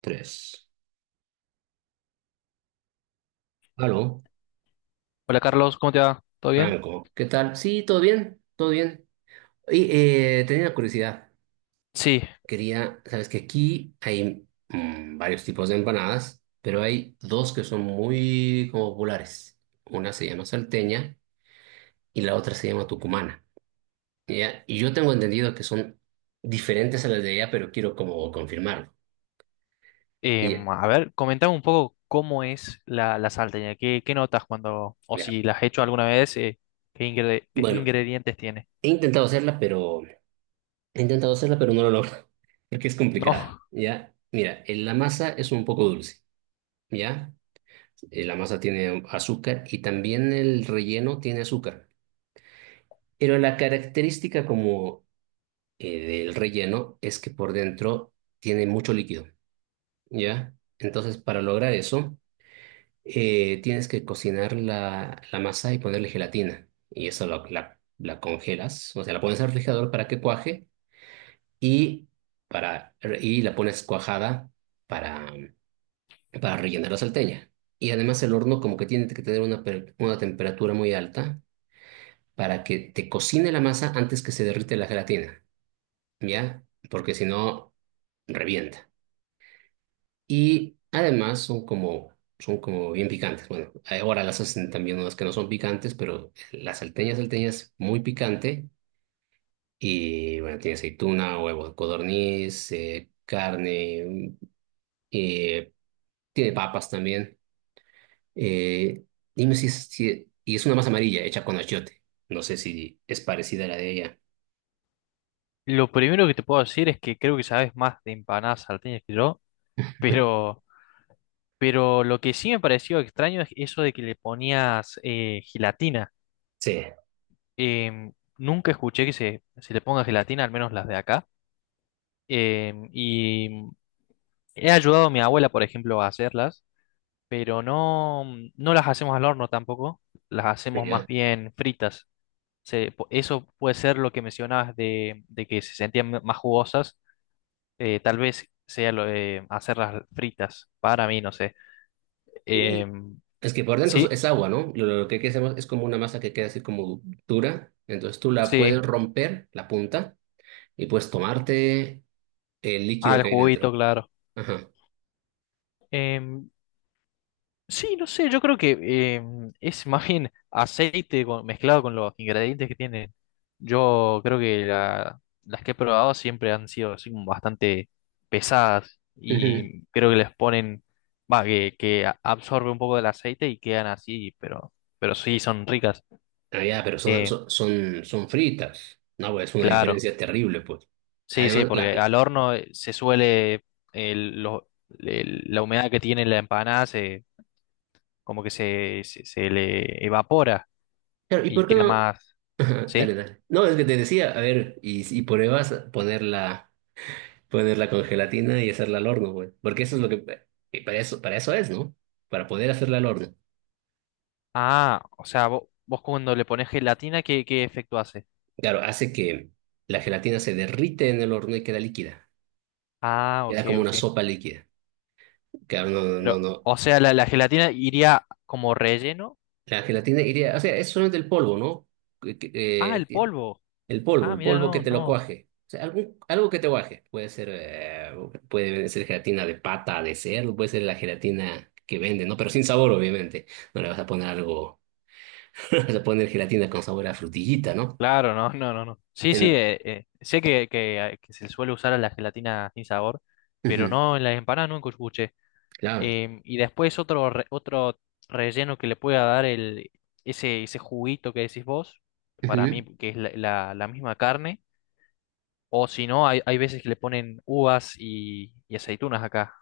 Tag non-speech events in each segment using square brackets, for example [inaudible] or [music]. Tres. Aló, Hola Carlos, ¿cómo te va? ¿Todo bien? Franco, ¿qué tal? Sí, todo bien, todo bien. Y tenía una curiosidad. Sí, Quería, sabes que aquí hay varios tipos de empanadas, pero hay dos que son muy como populares. Una se llama salteña y la otra se llama tucumana. ¿Ya? Y yo tengo entendido que son diferentes a las de allá, pero quiero como confirmarlo. Y, a ver, comentame un poco cómo es la salteña, qué notas cuando, o ya, si las has hecho alguna vez, qué, qué bueno, ingredientes tiene. he [laughs] intentado hacerla, pero he intentado hacerla, pero no lo logro, [laughs] porque es No, complicada, ¿ya? Mira, la masa es un poco dulce, ¿ya? La masa tiene azúcar y también el relleno tiene azúcar. Pero la característica como del relleno es que por dentro tiene mucho líquido, ¿ya? Entonces, para lograr eso, tienes que cocinar la masa y ponerle gelatina. Y eso la congelas, o sea, la pones al refrigerador para que cuaje y, para, y la pones cuajada para, para rellenar la salteña. Y además el horno como que tiene que tener una temperatura muy alta para que te cocine la masa antes que se derrite la gelatina, ¿ya? Porque si no, revienta. Y además son como, bien picantes. Bueno, ahora las hacen también unas que no son picantes, pero la salteña salteña es muy picante. Y bueno, tiene aceituna, huevo de codorniz, carne. eh, Tiene papas también. Eh, Dime si, si. Y es una masa amarilla hecha con achiote. No sé si es parecida a la de ella. lo primero que te puedo decir es que creo que sabes más de empanadas salteñas que yo, pero, pero lo que sí me pareció extraño es eso de que le ponías gelatina. Sí. Em, nunca escuché que se le ponga gelatina, al menos las de acá. Y he ayudado a mi abuela, por ejemplo, a hacerlas. Pero no, no las hacemos al horno tampoco, las hacemos más Ya. bien fritas. Eso puede ser lo que mencionabas de que se sentían más jugosas, tal vez sea lo de hacerlas fritas, para mí, no sé. Y Em, es que por dentro sí, es agua, ¿no? Lo que hay que hacer es como una masa que queda así como dura. Entonces tú la puedes sí, romper, la punta, y puedes tomarte el líquido al que hay dentro. juguito, claro. Ajá. Em, sí, no sé, yo creo que es más bien aceite mezclado con los ingredientes que tienen. Yo creo que las que he probado siempre han sido así como bastante pesadas Ujú. y creo que les ponen, va, que absorbe un poco del aceite y quedan así, pero sí son ricas. Ah, ya, pero son, Eh, son, son, son fritas. No, pues es una claro, diferencia terrible, pues. sí, sí, Además, la. porque al horno se suele, el- lo- la humedad que tiene la empanada se, como que se se le evapora Claro, ¿y y por qué queda no? más. Ajá, dale, ¿Sí? dale. No, es que te decía, a ver, y si pruebas ponerla con gelatina y hacerla al horno, güey. Porque eso es lo que, para eso es, ¿no? Para poder hacerla al horno. Ah, o sea, vos cuando le pones gelatina, ¿qué, qué efecto hace? Claro, hace que la gelatina se derrite en el horno y queda líquida. Ah, Queda ok, como una ok. sopa líquida. Claro, no, no, no, Pero, no. o sea, la gelatina iría como relleno. La gelatina iría, o sea, es solamente el polvo, ¿no? Que- que, Ah, el Eh, polvo. El polvo, Ah, el mira, polvo que no, te lo no. cuaje. O sea, algo que te cuaje. Puede ser gelatina de pata, de cerdo, puede ser la gelatina que venden, ¿no? Pero sin sabor, obviamente. No le vas a poner algo, [laughs] no le vas a poner gelatina con sabor a frutillita, ¿no? Claro, no, no, no, no. Sí, sí, En- sé que se suele usar a la gelatina sin sabor, pero Ujú, no en las empanadas, nunca escuché. claro. Y después otro, otro relleno que le pueda dar el, ese juguito que decís vos, para Ujú. mí que es la la misma carne. O si no, hay veces que le ponen uvas y aceitunas acá.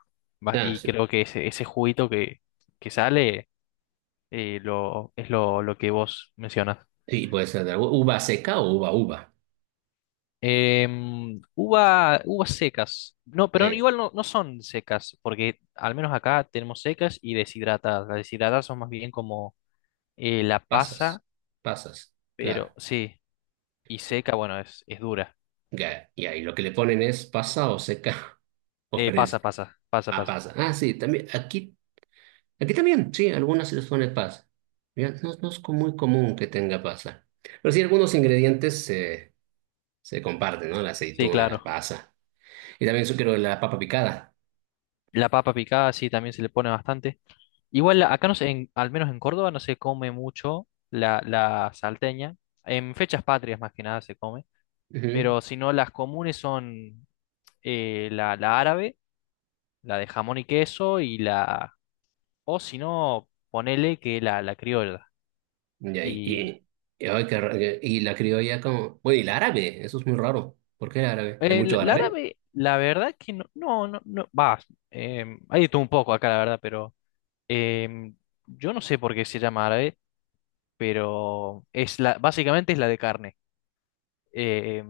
Va. Ah, Y sí. creo que ese juguito que sale es lo que vos mencionas. Sí, puede ser de uva seca o uva uva. Em, uva, uvas secas. No, pero Ahí, igual no, no son secas, porque al menos acá tenemos secas y deshidratadas. Las deshidratadas son más bien como la pasas, pasa, pasas, pero claro. sí, y seca, bueno, es dura. Ya, y ahí lo que le ponen es pasa o seca [laughs] o fresca. Ah, Pasa. pasa. Ah, sí, también aquí. Aquí también, sí, algunas situaciones pasa. Ya, no, no es muy común que tenga pasa. Pero sí, algunos ingredientes se comparten, ¿no? La Sí, aceituna, la claro. pasa. Y también yo quiero la papa picada. La papa picada, sí, también se le pone bastante. Igual acá no sé, al menos en Córdoba no se come mucho la salteña. En fechas patrias más que nada se come. Ujú. Pero si no, las comunes son la árabe, la de jamón y queso y la... O si no, ponele que la criolla. Ya. Y, Y y, y, ay, y la criolla como. Bueno, y la árabe, eso es muy raro. ¿Por qué el árabe? ¿Hay el, mucho la árabe? árabe, la verdad que no, no, no, va. Hay tú un poco acá, la verdad, pero em, yo no sé por qué se llama árabe, pero es la, básicamente es la de carne. Eh,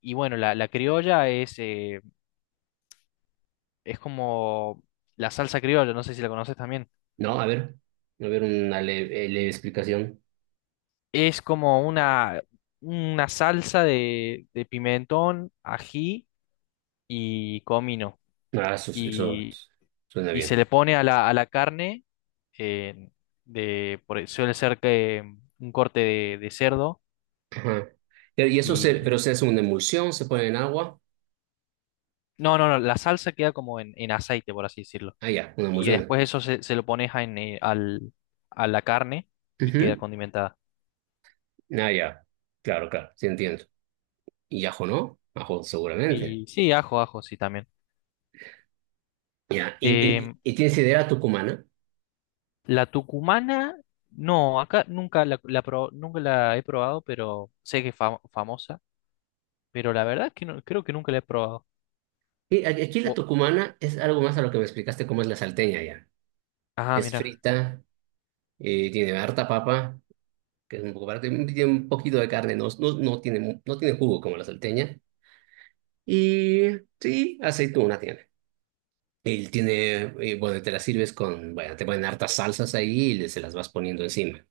y bueno, la criolla es como la salsa criolla, no sé si la conoces también. No, a ver. A ver, una leve explicación. Es como una salsa de pimentón, ají y comino. Ah, eso Y, suena y se le bien. pone a la carne, eh, de, suele ser que un corte de cerdo. Ajá. Y Pero se hace una emulsión, se pone en agua. no, no, no, la salsa queda como en aceite, por así decirlo. Ah, ya, una Y emulsión. después eso se, se lo pones a, en, a la carne y queda Ujú. condimentada. Ah, ya. Claro, claro, sí entiendo. Y ajo no, ajo seguramente. Y sí, ajo, ajo, sí, también. Ya, y, y, Em, y tienes sidera tucumana. la tucumana, no, acá nunca nunca la he probado, pero sé que es famosa, pero la verdad es que no, creo que nunca la he probado. Y aquí la Bo- tucumana es algo más a lo que me explicaste cómo es la salteña ya. ah, Es mira. frita, tiene harta papa, que es un poco parte, tiene un poquito de carne, no, no, no tiene jugo como la salteña. Y sí, aceituna tiene. Y tiene, bueno, te la sirves con, bueno, te ponen hartas salsas ahí y se las vas poniendo encima.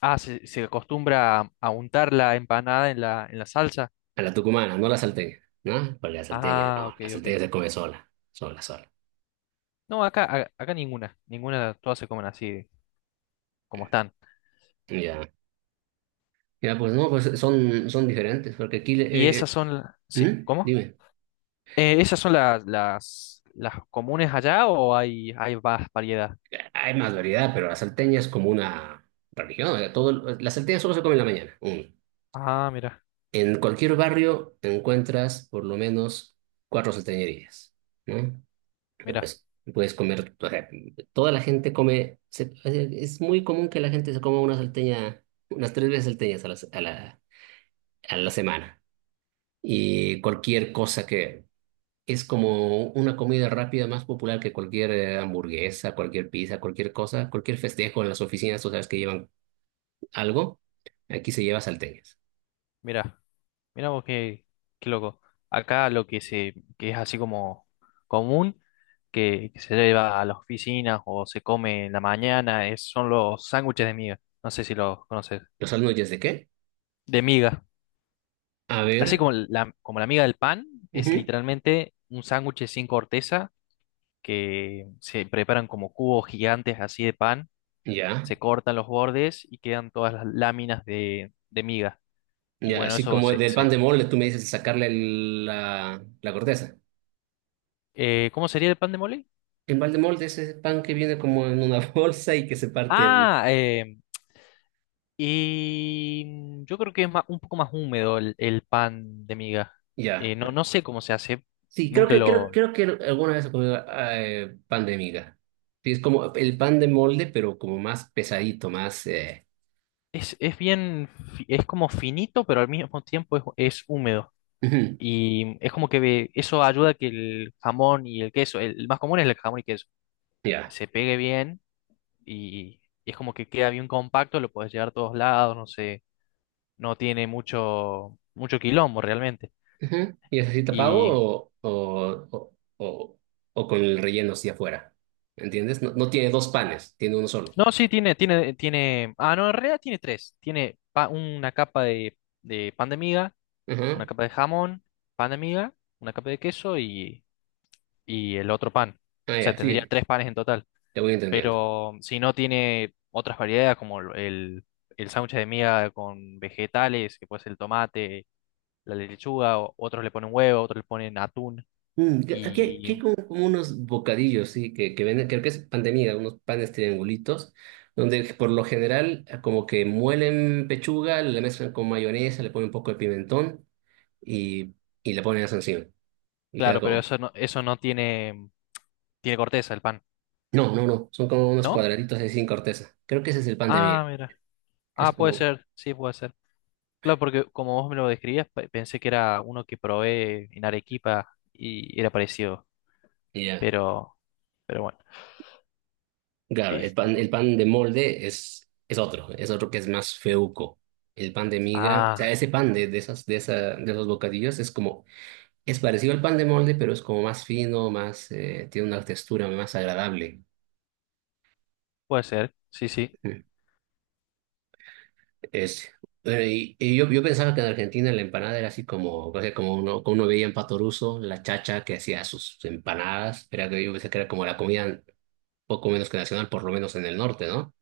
Ah, se acostumbra a untar la empanada en en la salsa. A la tucumana, no a la salteña, ¿no? Porque la salteña, Ah, no, ok, la salteña ok. se come sola, sola, sola. No, acá, acá ninguna, ninguna, todas se comen así como están. Ya. Ya, pues no, pues son diferentes, porque aquí. Y esas son, sí, ¿Mm? ¿cómo? Dime. ¿Esas son las comunes allá o hay más variedad? Hay más variedad, pero la salteña es como una religión, o sea, todo, la salteña solo se come en la mañana. Uno. Ah, mira, En cualquier barrio encuentras por lo menos cuatro salteñerías, ¿no? mira, Pues, puedes comer, o sea, toda la gente come, es muy común que la gente se coma una salteña, unas tres veces salteñas a la semana. Y cualquier cosa que es como una comida rápida más popular que cualquier hamburguesa, cualquier pizza, cualquier cosa, cualquier festejo en las oficinas, tú sabes que llevan algo, aquí se lleva salteñas. mira, mira vos qué, qué loco. Acá lo que se, que es así como común, que se lleva a las oficinas o se come en la mañana, son los sándwiches de miga. No sé si los conoces. ¿Los sándwiches de qué? De miga. A Así ver, como la miga del pan, es ujú, literalmente un sándwich sin corteza que se preparan como cubos gigantes así de pan, ya, se cortan los bordes y quedan todas las láminas de miga. Y ya, bueno, así eso como se... del pan de molde, tú me dices sacarle la corteza. ¿Cómo sería el pan de mole? El pan de molde es ese pan que viene como en una [laughs] bolsa y que se parte en. Ah, y mm, yo creo que es un poco más húmedo el pan de miga. Ya. No, no sé cómo se hace, Sí, creo nunca que, creo, lo... creo que alguna vez he comido pan de miga. Sí, es como el pan de molde, pero como más pesadito, más. Es bien, es como finito, pero al mismo tiempo es húmedo. Ujú. Y es como que eso ayuda a que el jamón y el queso, el más común es el jamón y queso, Ya. se pegue bien y, y es como que queda bien compacto, lo puedes llevar a todos lados, no sé, no tiene mucho, mucho quilombo realmente. Ujú. ¿Y es así tapado Y o, o con el relleno hacia afuera? ¿Entiendes? No, no tiene dos panes, tiene uno solo. no, sí, tiene, ah, no, en realidad tiene tres. Tiene una capa de pan de miga, una Ajá. capa de jamón, pan de miga, una capa de queso y el otro pan. Ah, O sea, ya, tendría sí, tres panes en total. te voy entendiendo. Pero si no tiene otras variedades como el sándwich de miga con vegetales, que puede ser el tomate, la lechuga, otros le ponen huevo, otros le ponen atún. Aquí, Y aquí hay como unos bocadillos, sí, que venden, creo que es pandemia unos panes triangulitos, donde por lo general como que muelen pechuga, la mezclan con mayonesa, le ponen un poco de pimentón y, y le ponen eso encima. Y queda claro, pero como. Eso no tiene, tiene corteza el pan, No, no, no, son como unos ¿no? cuadraditos así sin corteza. Creo que ese es el pan de miga, Ah, mira. que es Ah, puede como. ser, sí, puede ser. Claro, porque como vos me lo describías, pensé que era uno que probé en Arequipa y era parecido, Y ya, pero, pero bueno, claro, el pan, esto. el pan de molde es otro que es más feuco. El pan de miga, o sea, Ah, ese pan de esas, de esa, de esos bocadillos es como. Es parecido al pan de molde, pero es como más fino, más, tiene una textura más agradable. puede ser, sí, sí. Es, eh, y yo pensaba que en Argentina la empanada era así como, o sea, como uno veía en Pato Russo, la chacha que hacía sus empanadas, era que yo pensé que era como la comida poco menos que nacional, por lo menos en el norte, ¿no?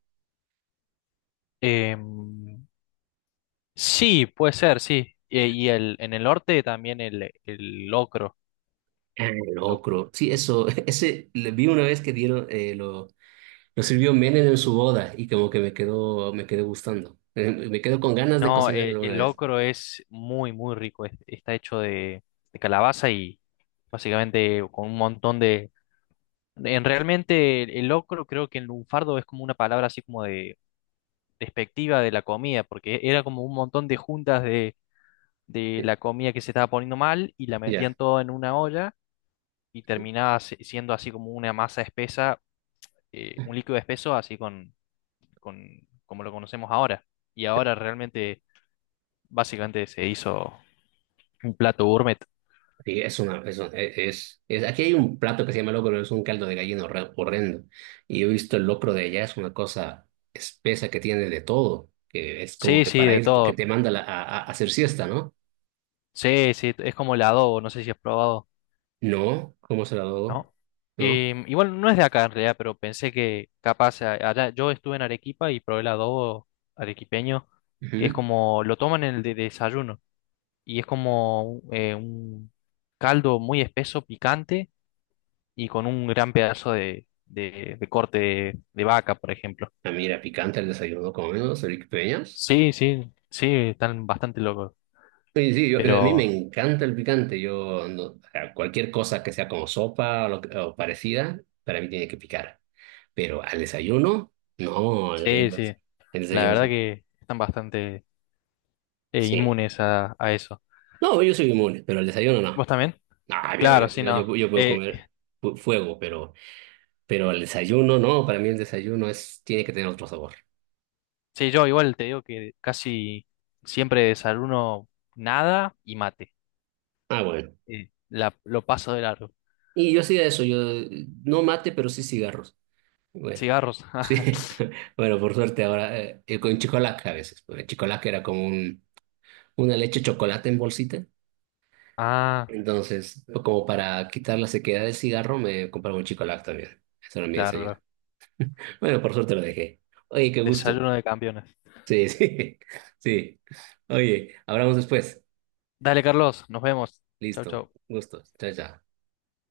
Em, sí, puede ser, sí. Y el, en el norte también el locro. Ah, el locro. Sí, eso, [laughs] ese le vi una vez que dieron, lo sirvió Menem en su boda y como que me quedó gustando. Me quedó con ganas de No, cocinarlo una el vez. locro es muy, muy rico. Está hecho de calabaza y básicamente con un montón de... En realmente el locro creo que en lunfardo es como una palabra así como de despectiva de la comida, porque era como un montón de juntas de Eh, la comida que se estaba poniendo mal y la Ya. metían todo en una olla y terminaba siendo así como una masa espesa, un líquido espeso así con como lo conocemos ahora. Y ahora realmente básicamente se hizo un plato gourmet. Sí, es una, es, un- e, es- aquí hay un plato que se llama locro, pero es un caldo de gallina horrendo. Y he visto el locro de allá, es una cosa espesa que tiene de todo, que es como Sí, que sí, para de ir, que todo. te manda a hacer siesta, ¿no? Sí, sí, es como el adobo, no sé si has probado. No, ¿cómo se la doy? ¿No? ¿No? Y, igual no es de acá en realidad, pero pensé que capaz allá, yo estuve en Arequipa y probé el adobo arequipeño, que es Ujú. como, lo toman en el desayuno, y es como un caldo muy espeso, picante, y con un gran pedazo de corte de vaca, por ejemplo. Ah, mira, picante el desayuno, con menos, Eric Peñas. Sí, sí, sí, están bastante locos, Sí, sí, a mí me pero encanta el picante. Yo, o sea, cualquier cosa que sea como sopa o parecida, para mí tiene que picar. Pero al desayuno, no, al sí, desayuno, sí, el la desayuno verdad sí. que están bastante... Sí. inmunes a eso. No, yo soy inmune, pero al desayuno ¿Vos no. también? Ah, yo, yo, Claro, sí, yo, no. yo- yo puedo comer fuego, pero al desayuno no, para mí el desayuno tiene que tener otro sabor. Sí, yo igual te digo que casi siempre desayuno nada y mate. Ah, bueno. Lo paso de largo. Y yo hacía eso, yo no mate, pero sí cigarros. Bueno, Cigarros. sí, [laughs] [laughs] bueno, por suerte ahora, con chicolac a veces, porque el chicolac era como una leche chocolate en bolsita, Ah, entonces, sí, como para quitar la sequedad del cigarro, me compraba un chicolac también, eso era mi claro, desayuno. claro. Bueno, por suerte lo dejé. Oye, qué gusto. Desayuno de campeones. Sí, sí, [laughs] sí. Oye, hablamos después. Dale, Carlos, nos vemos. Chau, Listo, chau. gustos. Chao, chao.